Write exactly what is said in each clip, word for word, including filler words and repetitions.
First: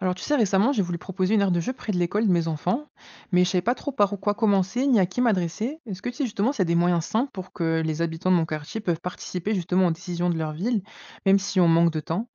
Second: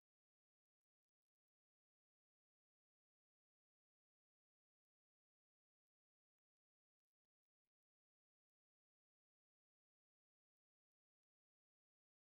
Alors tu sais, récemment, j'ai voulu proposer une aire de jeu près de l'école de mes enfants, mais je savais pas trop par quoi commencer ni à qui m'adresser. Est-ce que tu sais justement s'il y a des moyens simples pour que les habitants de mon quartier peuvent participer justement aux décisions de leur ville, même si on manque de temps?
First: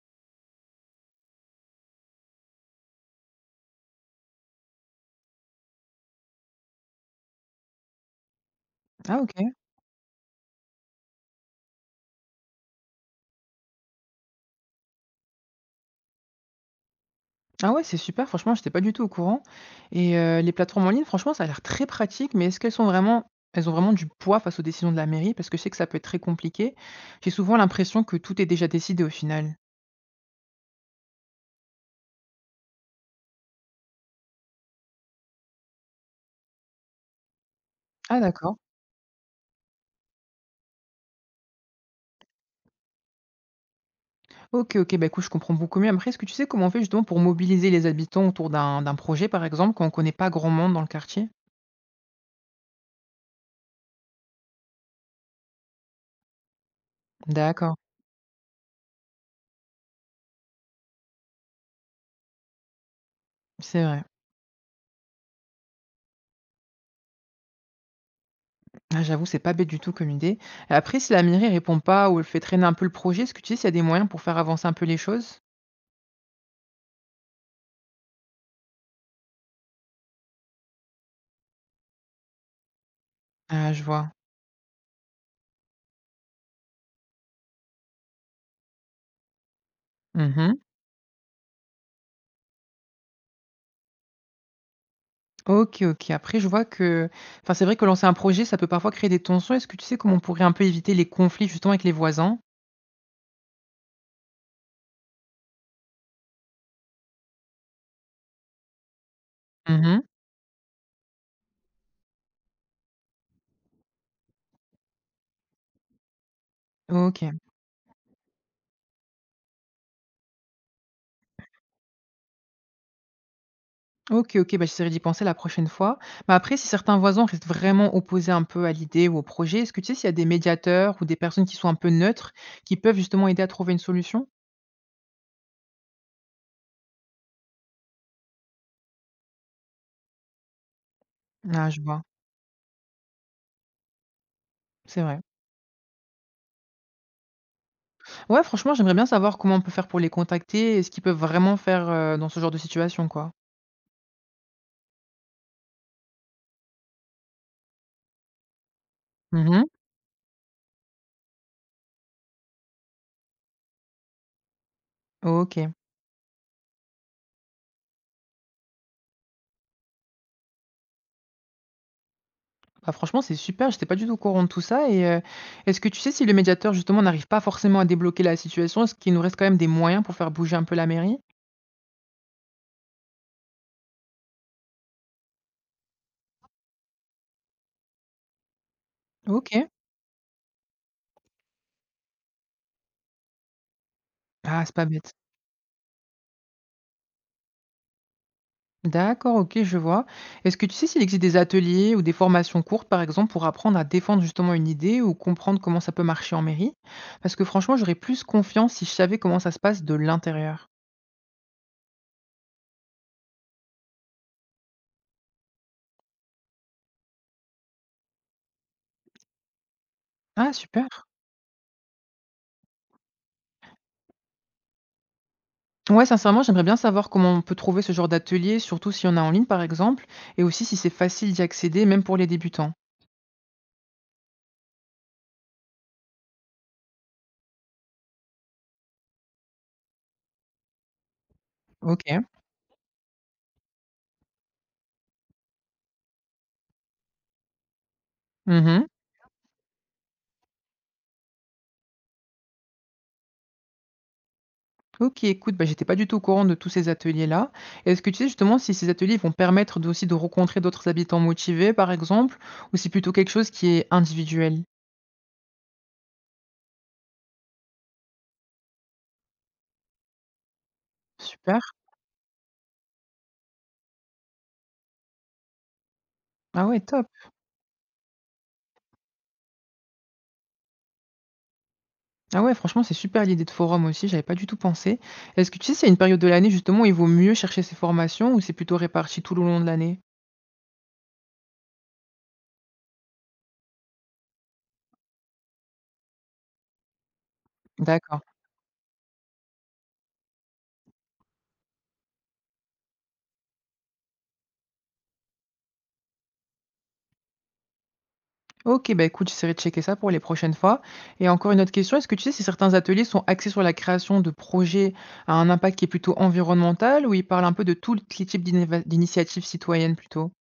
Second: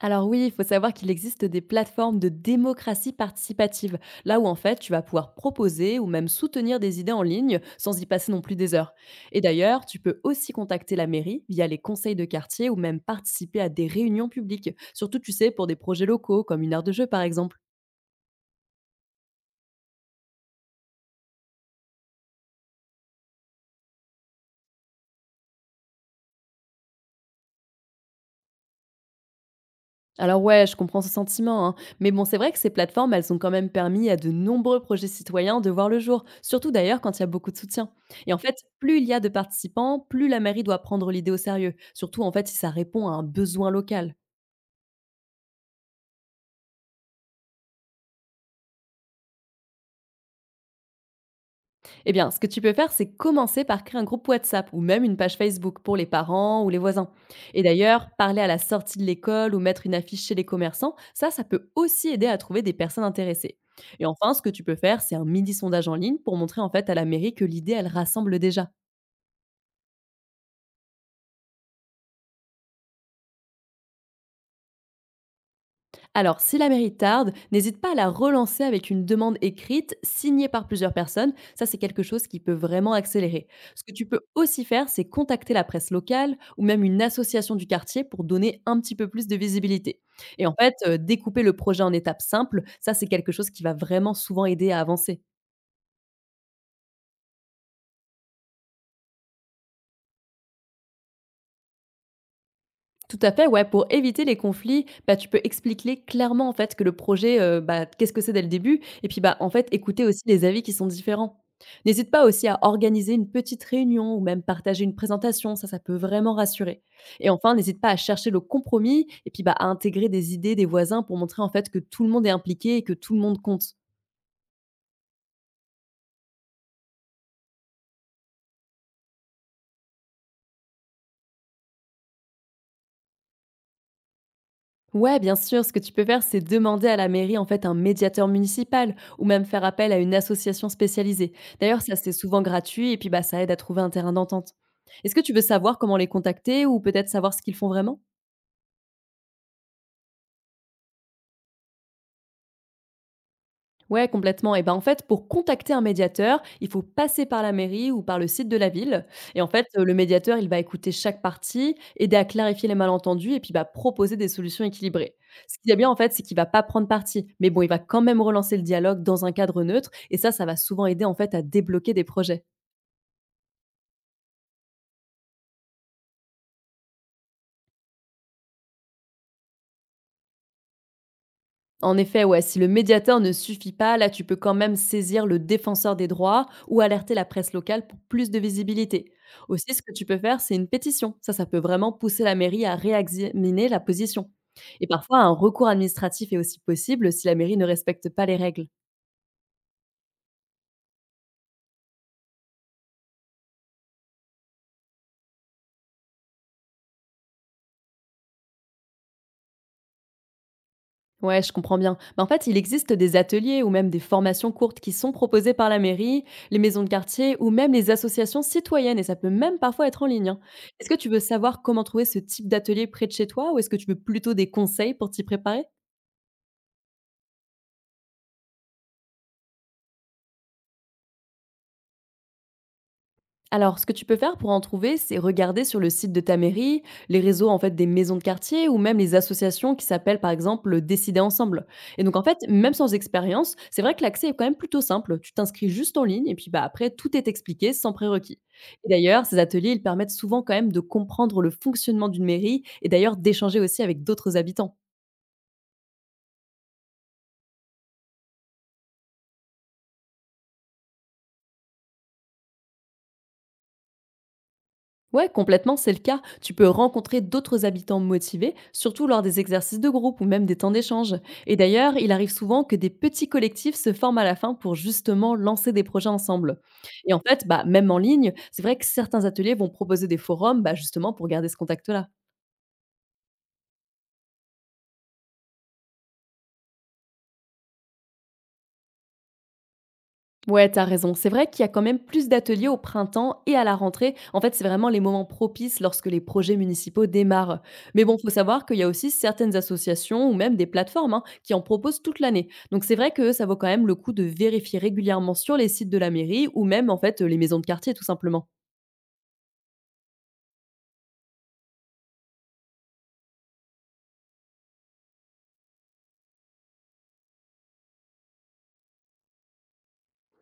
Alors oui, il faut savoir qu'il existe des plateformes de démocratie participative, là où en fait tu vas pouvoir proposer ou même soutenir des idées en ligne sans y passer non plus des heures. Ah Et ok. d'ailleurs, tu peux aussi contacter la mairie via les conseils de quartier ou même participer à des réunions publiques, surtout tu sais pour des projets locaux comme une aire de jeu par exemple. Ah ouais, c'est super, franchement, j'étais pas du tout au courant. Et euh, les plateformes en ligne, franchement, ça a l'air très pratique, mais est-ce qu'elles sont vraiment elles ont vraiment du poids face aux décisions de la mairie? Parce que je sais que ça peut être très compliqué. J'ai souvent l'impression que tout est déjà décidé au final. Alors ouais, je comprends ce sentiment, hein. Mais bon, c'est vrai que ces plateformes, elles ont quand même permis à de nombreux projets citoyens de voir le jour, surtout d'ailleurs quand il y a beaucoup de soutien. Ah Et en fait, d'accord. plus il y a de participants, plus la mairie doit prendre l'idée au sérieux, surtout en fait si ça répond à un besoin local. OK, OK, bah, écoute, je comprends beaucoup mieux. Après, est-ce que tu sais comment on fait justement pour mobiliser les habitants autour d'un d'un projet, par exemple, quand on connaît pas grand monde dans le quartier? Eh bien, ce que tu peux faire, c'est commencer par créer un groupe WhatsApp ou même une page Facebook pour les parents ou les voisins. Et D'accord, d'ailleurs, parler à la sortie de l'école ou mettre une affiche chez les commerçants, ça, ça peut aussi aider à trouver des personnes intéressées. c'est vrai. Et enfin, ce que tu peux faire, c'est un mini sondage en ligne pour montrer en fait à la mairie que l'idée, elle rassemble déjà. Ah, j'avoue, c'est pas bête du tout comme idée. Après, si la mairie répond pas ou elle fait traîner un peu le projet, est-ce que tu sais s'il y a des moyens pour faire avancer un peu les choses? Alors, si la mairie tarde, n'hésite pas à la relancer avec une demande écrite signée par plusieurs personnes. Ça, c'est quelque chose qui peut vraiment accélérer. Ah, je Ce que tu vois. peux aussi faire, c'est contacter la presse locale ou même une association du quartier pour donner un petit peu plus de visibilité. Et en Mhm. fait, euh, découper le projet en étapes simples, ça, c'est quelque chose qui va vraiment souvent aider à avancer. Ok, ok. Après, je vois que, enfin, c'est vrai que lancer un projet, ça peut parfois créer des tensions. Est-ce que tu sais comment on pourrait un peu éviter les conflits justement avec les voisins? Tout à fait, ouais. Pour éviter les conflits, bah, tu peux expliquer clairement en fait que le projet, heu, bah, qu'est-ce que c'est dès le début et puis, bah, en fait, écouter Mhm. aussi les avis qui sont différents. N'hésite pas aussi à organiser une petite réunion ou même partager une présentation, ça, ça peut vraiment rassurer. Et Ok. enfin, n'hésite pas à chercher le compromis et puis, bah, à intégrer des idées des voisins pour montrer en fait que tout le monde est impliqué et que tout le monde compte. OK, OK, bah, j'essaierai d'y penser la prochaine fois. Mais après, si certains voisins restent vraiment opposés un peu à l'idée ou au projet, est-ce que tu sais s'il y a des médiateurs ou des personnes qui sont un peu neutres, qui peuvent justement aider à trouver une solution? Ouais, bien sûr, ce que tu peux faire, c'est demander à la mairie en fait un médiateur municipal ou même faire appel à une association spécialisée. Ah, je D'ailleurs, ça vois, c'est souvent gratuit et puis bah ça aide à trouver un terrain d'entente. c'est Est-ce que vrai. tu veux savoir comment les contacter ou peut-être savoir ce qu'ils font vraiment? Ouais, franchement, j'aimerais bien savoir comment on peut faire pour les contacter et ce qu'ils peuvent vraiment faire, heu, dans ce genre de situation, quoi. Ouais, complètement. Et ben en fait, pour contacter un médiateur, il faut passer par la mairie ou par le site de la ville. Et en fait, Mhm. euh, le médiateur, il va écouter chaque partie, aider à clarifier les malentendus et puis va proposer des solutions équilibrées. Ce OK. qu'il y a bien en fait, c'est qu'il va pas prendre parti, mais bon, il va quand même relancer le dialogue dans un cadre neutre. Et ça, ça va souvent aider en fait à débloquer des projets. Bah, franchement, c'est super, j'étais pas du tout au courant de tout ça et heu, est-ce que tu sais si le médiateur justement n'arrive pas forcément à débloquer la situation, est-ce qu'il nous reste quand même des moyens pour faire bouger un peu la mairie? En effet, ouais, si le médiateur ne suffit pas, là, tu peux quand même saisir le défenseur des droits ou alerter la presse locale pour plus de visibilité. OK. Aussi, ce que tu peux faire, c'est une pétition. Ça, ça peut vraiment pousser la mairie à réexaminer la position. Ah, c'est pas Et bête. parfois, un recours administratif est aussi possible si la mairie ne respecte pas les règles. D'accord, OK, je vois. Est-ce que tu sais s'il existe des ateliers ou des formations courtes, par exemple, pour apprendre à défendre justement une idée ou comprendre comment ça peut marcher en mairie? Parce que franchement, j'aurais plus confiance si je savais comment ça se passe de l'intérieur. Ouais, je comprends bien. Mais en fait, il existe des ateliers ou même des formations courtes qui sont proposées par la mairie, les maisons de quartier ou même les associations citoyennes, et ça peut même parfois être en ligne, hein. Ah, Est-ce super. que tu veux savoir comment trouver ce type d'atelier près de chez toi ou est-ce que tu veux plutôt des conseils pour t'y préparer? Ouais, sincèrement, j'aimerais bien savoir comment on peut trouver ce genre d'atelier, surtout si on a en ligne, par exemple, et aussi si c'est facile d'y accéder, même pour les débutants. Alors, ce que tu peux faire pour en trouver, c'est regarder sur le site de ta mairie, les réseaux en fait des maisons de quartier ou même les associations qui s'appellent par exemple Décider ensemble. Et donc en Ok. fait, même sans expérience, c'est vrai que l'accès est quand même plutôt simple. Tu t'inscris juste en ligne et puis bah après tout est expliqué sans prérequis. Et Mhm. d'ailleurs, ces ateliers, ils permettent souvent quand même de comprendre le fonctionnement d'une mairie et d'ailleurs d'échanger aussi avec d'autres habitants. OK, écoute, bah, j'étais pas du tout au courant de tous ces ateliers-là. Est-ce que tu sais justement si ces ateliers vont permettre de aussi de rencontrer d'autres habitants motivés, par exemple, ou c'est plutôt quelque chose qui est individuel? Ouais, complètement, c'est le cas. Tu peux rencontrer d'autres habitants motivés, surtout lors des exercices de groupe ou même des temps d'échange. Et Super. d'ailleurs, il arrive souvent que des petits collectifs se forment à la fin pour justement lancer des projets ensemble. Ah ouais, top. Et en fait, bah, même en ligne, c'est vrai que certains ateliers vont proposer des forums bah, justement pour garder ce contact-là. Ah ouais, franchement, c'est super l'idée de forum aussi, j'avais pas du tout pensé. Est-ce que tu sais s'il y a une période de l'année justement où il vaut mieux chercher ces formations ou c'est plutôt réparti tout le long de l'année? Ouais, t'as raison. C'est vrai qu'il y a quand même plus d'ateliers au printemps et à la rentrée. En fait, c'est vraiment les moments propices lorsque les projets municipaux démarrent. Mais bon, D'accord. faut savoir qu'il y a aussi certaines associations ou même des plateformes hein, qui en proposent toute l'année. Donc c'est vrai que ça vaut quand même le coup de vérifier régulièrement sur les sites de la mairie ou même en fait les maisons de quartier tout simplement. Ok, bah écoute, j'essaierai de checker ça pour les prochaines fois. Et encore une autre question, est-ce que tu sais si certains ateliers sont axés sur la création de projets à un impact qui est plutôt environnemental ou ils parlent un peu de tous les types d'inéva- d'initiatives citoyennes plutôt?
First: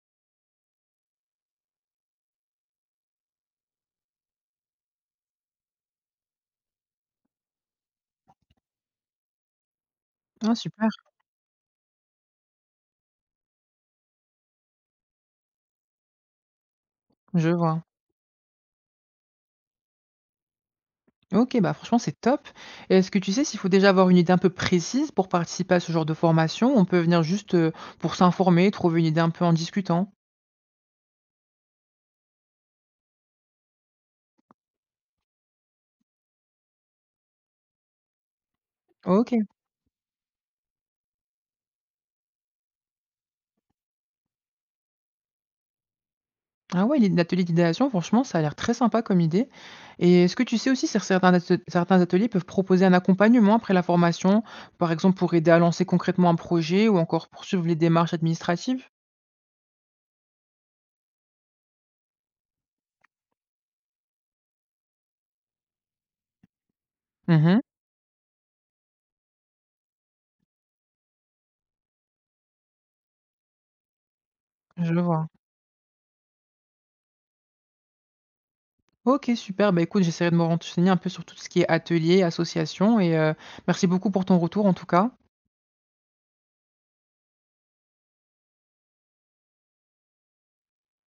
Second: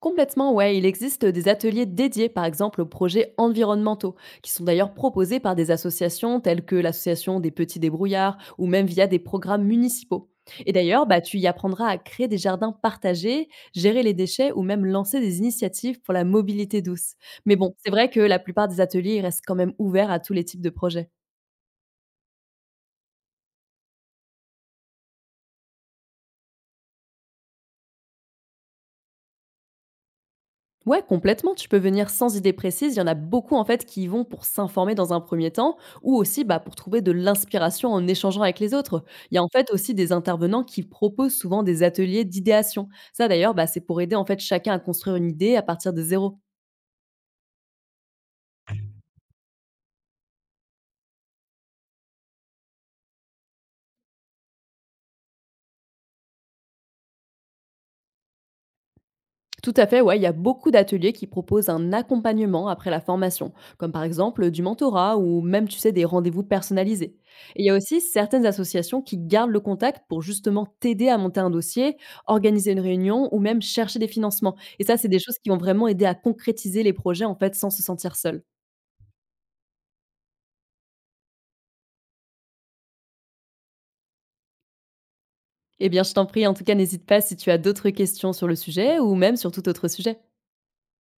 Complètement, ouais. Il existe des ateliers dédiés, par exemple, aux projets environnementaux, qui sont d'ailleurs proposés par des associations telles que l'association des petits débrouillards ou même via des programmes municipaux. Ah, Et super, d'ailleurs, bah, tu y apprendras à créer des jardins partagés, gérer les déchets ou même lancer des initiatives pour la mobilité douce. je Mais bon, vois. c'est vrai que la plupart des ateliers ils restent quand même ouverts à tous les types de projets. Ok, bah franchement, c'est top. Et est-ce que tu sais s'il faut déjà avoir une idée un peu précise pour participer à ce genre de formation? Ou on peut venir juste euh, pour s'informer, trouver une idée un peu en discutant. Ouais, complètement. Tu peux venir sans idée précise. Il y en a beaucoup en fait qui y vont pour s'informer dans un premier temps ou aussi bah, pour trouver de l'inspiration en échangeant avec les autres. Ok. Il y a en fait aussi des intervenants qui proposent souvent des ateliers d'idéation. Ça d'ailleurs, bah, c'est pour aider en fait chacun à construire une idée à partir de zéro. Ah ouais, les ateliers d'idéation, franchement, ça a l'air très sympa comme idée. Et est-ce que tu sais aussi si certains, ate- certains ateliers peuvent proposer un accompagnement après la formation, par exemple pour aider à lancer concrètement un projet ou encore poursuivre les démarches administratives? Tout à fait, ouais, il y a beaucoup d'ateliers qui proposent un accompagnement après la formation, comme par exemple du mentorat ou même, tu sais, des rendez-vous personnalisés. Mhm, Et il y a aussi certaines associations qui gardent le contact pour justement t'aider à monter un dossier, organiser une réunion ou même chercher des financements. Et je ça, c'est des vois. choses qui vont vraiment aider à concrétiser les projets en fait sans se sentir seul. Ok, super. Bah écoute, j'essaierai de me renseigner un peu sur tout ce qui est atelier, association et euh, merci beaucoup pour ton retour en tout cas. Eh bien, je t'en prie, en tout cas, n'hésite pas si tu as d'autres questions sur le sujet ou même sur tout autre sujet.